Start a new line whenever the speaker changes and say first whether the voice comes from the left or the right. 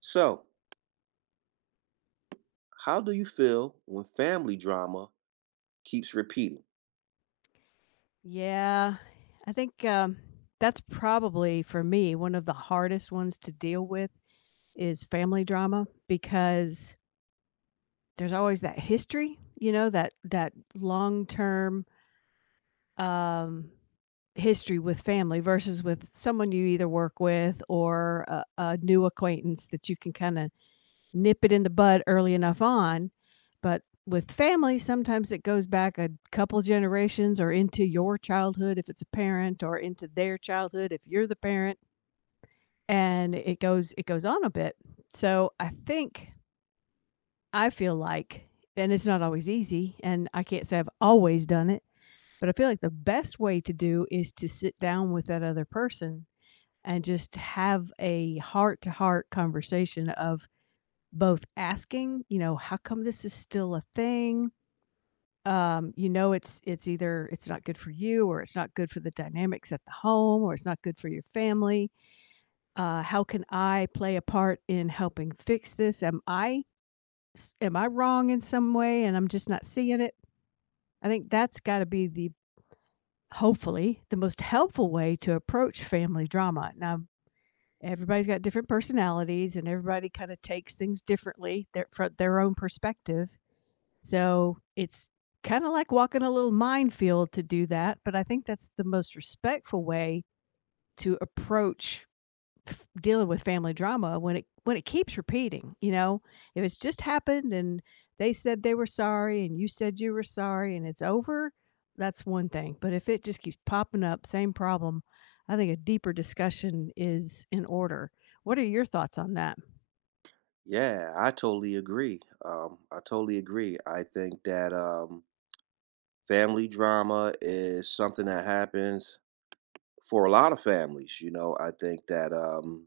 right: So, how do you feel when family drama keeps repeating?
left: Yeah, I think, that's probably for me one of the hardest ones to deal with is family drama because there's always that history, you know, that long-term, um, history with family versus with someone you either work with or a new acquaintance that you can kinda nip it in the bud early enough on. But with family, sometimes it goes back a couple generations or into your childhood if it's a parent or into their childhood if you're the parent and it goes on a bit. So I think I feel like, and it's not always easy and I can't say I've always done it, but I feel like the best way to do is to sit down with that other person and just have a heart to heart conversation of both asking, you know, how come this is still a thing? You know, it's either it's not good for you or it's not good for the dynamics at the home or it's not good for your family. How can I play a part in helping fix this? Am I wrong in some way and I'm just not seeing it? I think that's got to be the hopefully the most helpful way to approach family drama. Now, everybody's got different personalities and everybody kind of takes things differently their, from their own perspective. So it's kind of like walking a little minefield to do that, but I think that's the most respectful way to approach dealing with family drama when it keeps repeating, you know, if it's just happened and they said they were sorry and you said you were sorry and it's over, that's one thing, but if it just keeps popping up same problem, I think a deeper discussion is in order. What are your thoughts on that?
right: Yeah, I totally agree. I totally agree. I think that family drama is something that happens for a lot of families. You know, I think that um,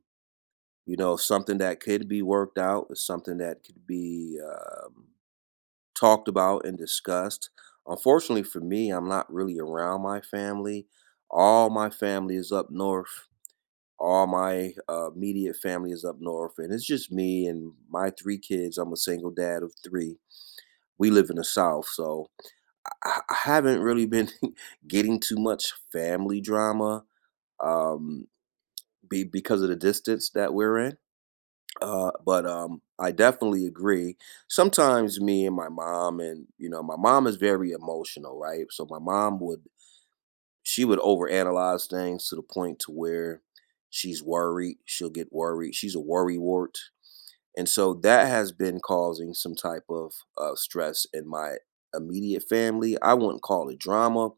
right: you know something that could be worked out is something that could be talked about and discussed. Unfortunately for me, I'm not really around my family. All my family is up north, all my immediate family is up north, and it's just me and my three kids. I'm a single dad of three. We live in the South, so I haven't really been getting too much family drama um, because of the distance that we're in. But I definitely agree. Sometimes me and my mom, and my mom is very emotional, right? So my mom would she would overanalyze things to the point to where she's worried. She'll get worried. She's a worrywart. And so that has been causing some type of stress in my immediate family. I wouldn't call it drama,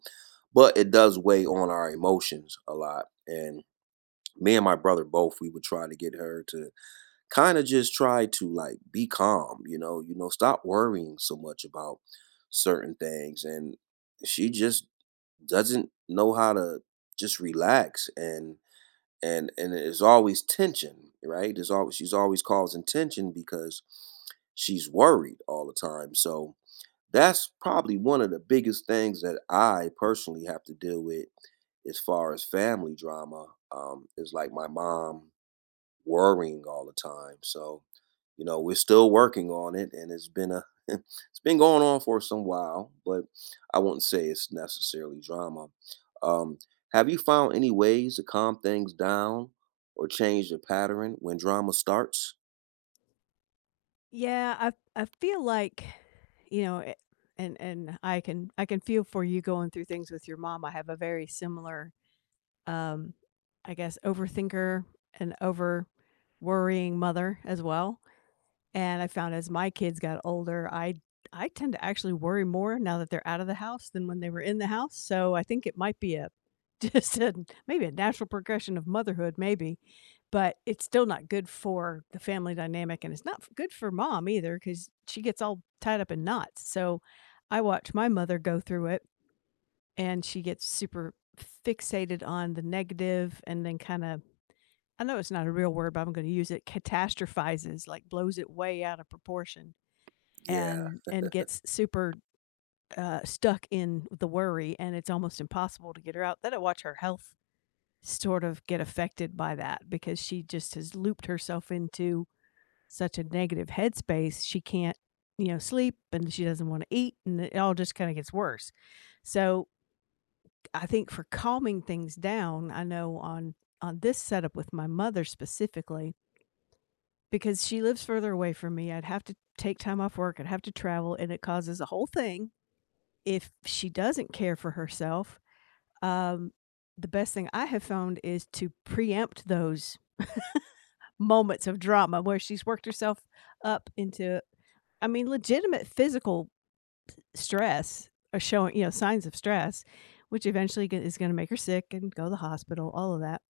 right: but it does weigh on our emotions a lot. And me and my brother both, we would try to get her to kind of just try to like be calm, stop worrying so much about certain things. And she just doesn't know how to just relax and there's always tension, right? There's always she's always causing tension because she's worried all the time. So that's probably one of the biggest things that I personally have to deal with as far as family drama is like my mom worrying all the time. So we're still working on it, and it's been a it's been going on for some while, but I wouldn't say it's necessarily drama. Um, have you found any ways to calm things down or change the pattern when drama starts?
left: Yeah, I feel like, you know, and I can feel for you going through things with your mom. I have a very similar, um, I guess, overthinker and over worrying mother as well. And I found as my kids got older, I tend to actually worry more now that they're out of the house than when they were in the house. So I think it might be a just a, maybe a natural progression of motherhood, maybe, but it's still not good for the family dynamic, and it's not good for mom either because she gets all tied up in knots. So I watch my mother go through it, and she gets super fixated on the negative, and then kind of, I know it's not a real word, but I'm going to use it, catastrophizes, like blows it way out of proportion
right: Yeah,
left: and gets super, stuck in the worry, and it's almost impossible to get her out. Then I watch her health sort of get affected by that because she just has looped herself into such a negative headspace. She can't, you know, sleep and she doesn't wanna eat, and it all just kinda gets worse. So, I think for calming things down, I know on this setup with my mother specifically, because she lives further away from me, I'd have to take time off work, I'd have to travel, and it causes a whole thing. If she doesn't care for herself, um, the best thing I have found is to preempt those moments of drama where she's worked herself up into, I mean, legitimate physical stress or showing, you know, signs of stress, which eventually is going to make her sick and go to the hospital, all of that,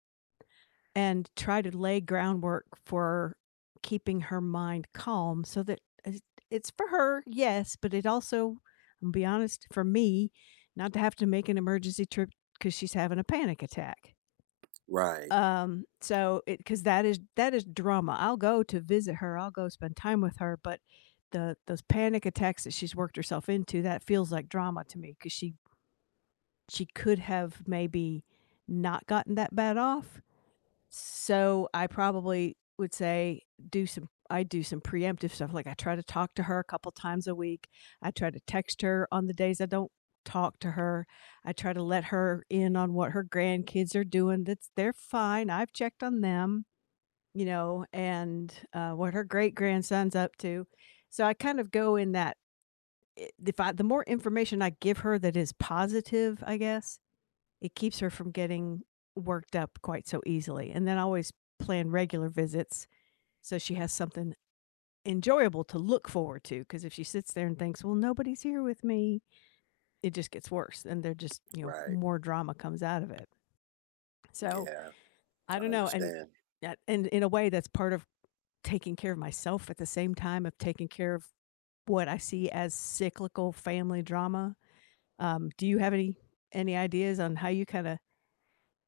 left: and try to lay groundwork for keeping her mind calm so that it's for her, yes, but it also, I'll be honest, for me, not to have to make an emergency trip because she's having a panic attack.
right: right,
left: So it, because that is drama. I'll go to visit her, I'll go spend time with her, but the those panic attacks that she's worked herself into, that feels like drama to me because she could have maybe not gotten that bad off. So, I probably would say do some, I do some preemptive stuff, like, I try to talk to her a couple times a week, I try to text her on the days I don't talk to her, I try to let her in on what her grandkids are doing, that's they're fine, I've checked on them, you know, and, what her great-grandson's up to. So, I kind of go in that, I if I the more information I give her that is positive, I guess, it keeps her from getting worked up quite so easily. And then I always plan regular visits so she has something enjoyable to look forward to. Because if she sits there and thinks, well, nobody's here with me, it just gets worse. And they're just, you know,
right: right,
left: more drama comes out of it. So
right: yeah.
left: I
right: I
left: don't know.
right: understand.
left: And in a way, that's part of taking care of myself at the same time of taking care of what I see as cyclical family drama. Do you have any ideas on how you kind of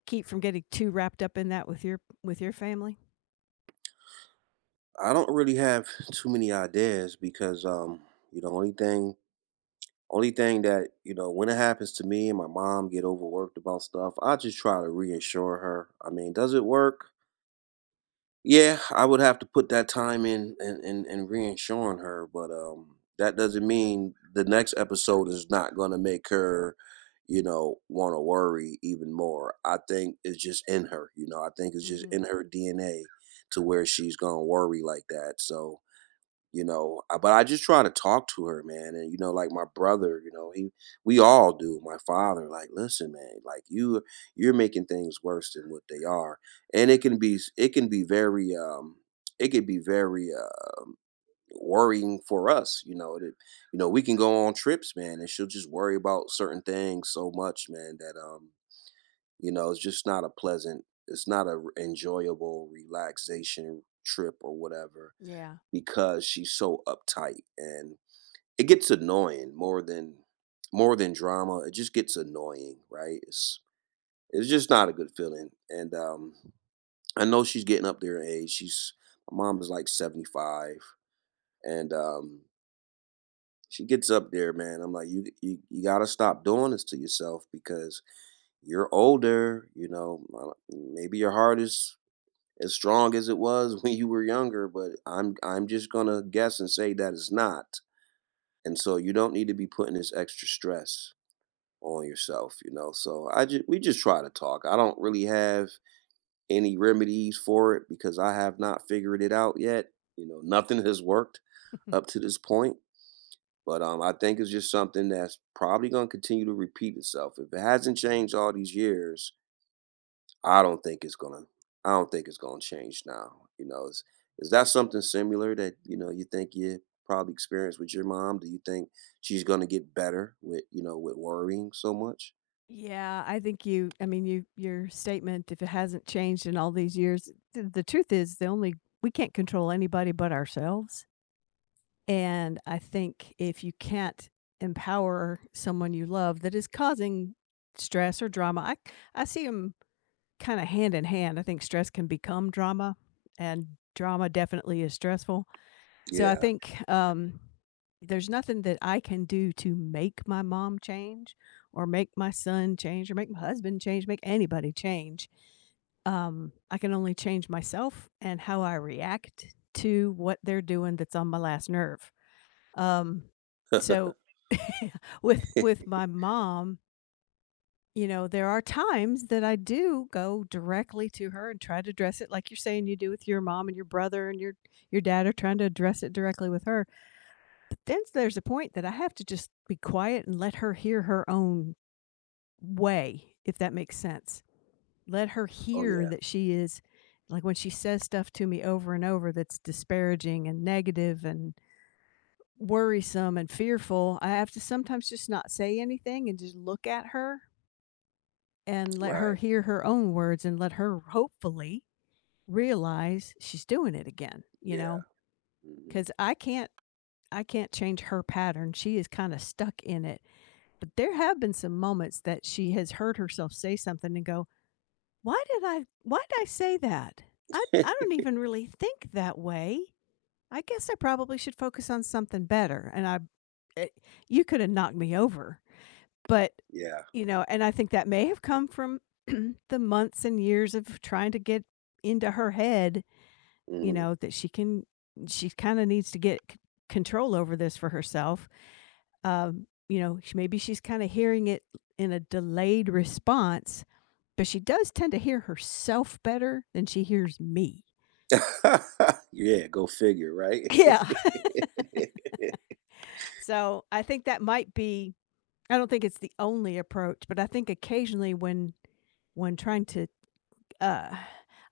left: keep from getting too wrapped up in that with your family?
right: I don't really have too many ideas because you know, only thing only thing that, when it happens to me and my mom get overworked about stuff, I just try to reassure her. I mean, does it work? Yeah, I would have to put that time in and reinsuring her, but that doesn't mean the next episode is not going to make her, want to worry even more. I think it's just in her. I think it's just
left: Mhm.
right: in her DNA to where she's going to worry like that. So but I just try to talk to her, man. And like my brother, he — we all do. My father, like, listen, man, like, you're making things worse than what they are. And it can be it can be very it could be very worrying for us. You know that, we can go on trips, man, and she'll just worry about certain things so much, man, that it's just not a pleasant it's not a enjoyable relaxation trip or whatever,
left: Yeah.
right: because she's so uptight. And it gets annoying, more than drama. It just gets annoying, right? It's just not a good feeling. And I know she's getting up there in age. She's My mom is like 75. And she gets up there, man. I'm like, you, you got to stop doing this to yourself, because you're older, you know, maybe your heart is as strong as it was when you were younger, but I'm I'm just going to guess and say that it's not. And so you don't need to be putting this extra stress on yourself, you know. So I just we just try to talk. I don't really have any remedies for it because I have not figured it out yet. You know, nothing has worked up to this point. But I think it's just something that's probably gonna continue to repeat itself. If it hasn't changed all these years, I don't think it's gonna. I don't think it's gonna change now. You know, is that something similar that you think you probably experienced with your mom? Do you think she's gonna get better with with worrying so much?
left: Yeah, I think you, I mean, you, your statement, if it hasn't changed in all these years, th the truth is the only, we can't control anybody but ourselves. And I think if you can't empower someone you love that is causing stress or drama, I see them kinda hand in hand. I think stress can become drama, and drama definitely is stressful. So I
right: Yeah.
left: think, there's nothing that I can do to make my mom change or make my son change or make my husband change, make anybody change. I can only change myself and how I react to what they're doing that's on my last nerve. Um, so
right: Oh,
left: with my mom, you know, there are times that I do go directly to her and try to address it like you're saying you do with your mom and your brother and your dad are trying to address it directly with her. But then there's a point that I have to just be quiet and let her hear her own way, if that makes sense. Let her hear
right: yeah.
left: that she is, like when she says stuff to me over and over that's disparaging and negative and worrisome and fearful, I have to sometimes just not say anything and just look at her and let her
right: Right.
left: hear her own words and let her hopefully realize she's doing it again, you
right: Yeah.
left: know?
right: Hmm.
left: Cuz I can't, I can't change her pattern. She is kind of stuck in it. But there have been some moments that she has heard herself say something and go, why did I say that? I don't even really think that way. I guess I probably should focus on something better." And I, it, you could have knocked me over. But,
right: Yeah.
left: you know, and I think that may have come from the months and years of trying to get into her head, you
right: Hmm.
left: know, that she can, she kinda needs to get c control over this for herself. You know, sh maybe she's kinda hearing it in a delayed response, but she does tend to hear herself better than she hears me.
right: Yeah. Go figure. Right.
left: Yeah. So, I think that might be, I don't think it's the only approach, but I think occasionally when trying to uh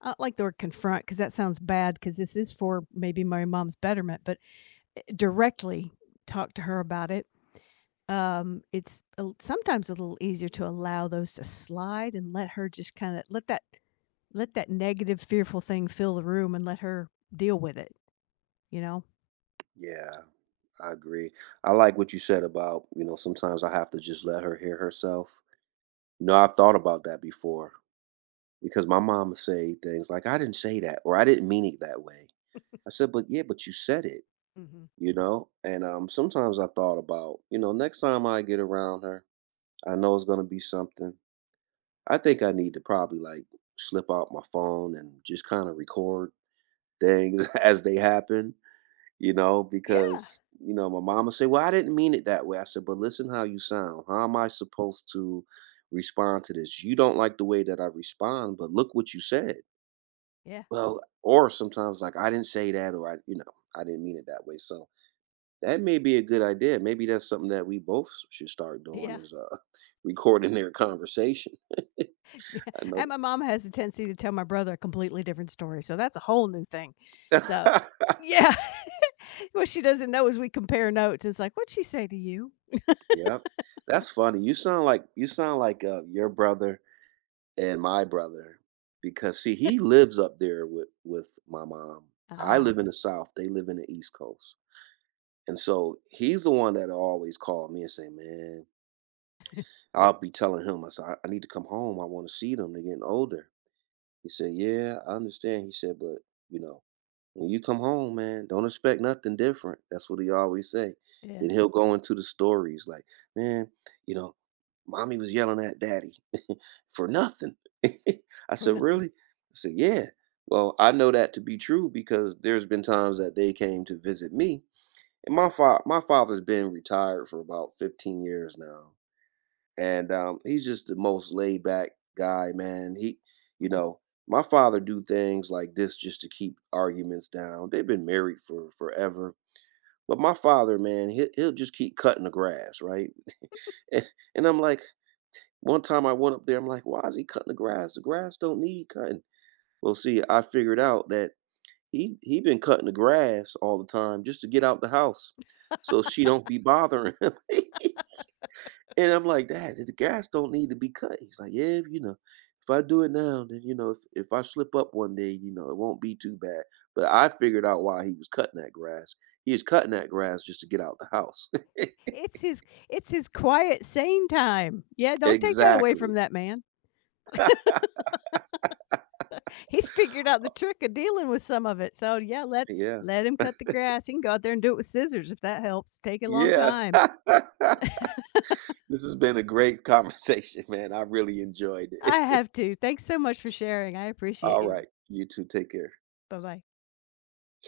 left: I don't like the word confront because that sounds bad because this is for maybe my mom's betterment, but directly talk to her about it. It's a sometimes a little easier to allow those to slide and let her just kind of let that negative, fearful thing fill the room and let her deal with it. You know?
right: Yeah. I agree. I like what you said about sometimes I have to just let her hear herself. No, I've thought about that before. Because my mom would say things like, "I didn't say that," or "I didn't mean it that way." I said, "But yeah, but you said it,"
left: Mhm.
right: you know? And sometimes I thought about, next time I get around her, I know it's going to be something. I think I need to probably like slip out my phone and just kind of record things as they happen, you know,
left: Yeah.
right: because, my mom would say, "Well, I didn't mean it that way." I said, "But listen how you sound. How am I supposed to respond to this? You don't like the way that I respond, but look what you said."
left: Yeah.
right: Well, or sometimes like I didn't say that or I didn't mean it that way. So that may be a good idea. Maybe that's something that we both should start doing
left: Yeah.
right: is recording their conversation.
left: Yeah.
right: I know
left: And my mom has a tendency to tell my brother a completely different story, so that's a whole new thing.
right: that.
left: So Yeah. What she doesn't know is we compare notes. It's like, "What'd she say to you?"
right: Yep. That's funny. You sound like your brother and my brother, because see he lives up there with my mom. I
left: "Ah,
right: live in the South, they live in the East Coast. And so he's the one that always called me and say, "Man," I'll be telling him, I said, I need to come home. I want to see them. They're getting older. He said, "Yeah, I understand." He said, "But, you know, when you come home, man, don't expect nothing different." That's what he always say.
left: yeah,
right: Then he'll go into the stories like, "Man, you know, mommy was yelling at daddy for nothing." I
left: for
right: said,
left: nothing."
right: "Really?" I said, "Yeah." Well, I know that to be true because there's been times that they came to visit me, and my father's been retired for about 15 years now and he's just the most laid back guy, man. You know, my father do things like this just to keep arguments down. They've been married for forever, but my father, man, he'll just keep cutting the grass, right? and, and I'm like, one time I went up there, I'm like, why is he cutting the grass? The grass don't need cutting. Well, see, I figured out that he been cutting the grass all the time just to get out the house, so she don't be bothering him. And I'm like, Dad, the grass don't need to be cut. He's like, yeah, you know, if I do it now, then you know, if I slip up one day, you know, it won't be too bad. But I figured out why he was cutting that grass. He was cutting that grass just to get out the house.
left: It's his, it's his quiet sane time. Yeah, don't take that away from
right: Exactly.
left: that man. He's figured out the trick of dealing with some of it. So, yeah, let
right: Yeah.
left: let him cut the grass. He can go out there and do it with scissors if that helps. Take a long
right: Yeah.
left: time.
right: This has been a great conversation, man. I really enjoyed
left: I
right: it.
left: have to. Thanks so much for sharing. I appreciate
right: All
left: you.
right: right. You two take care.
left: Bye-bye.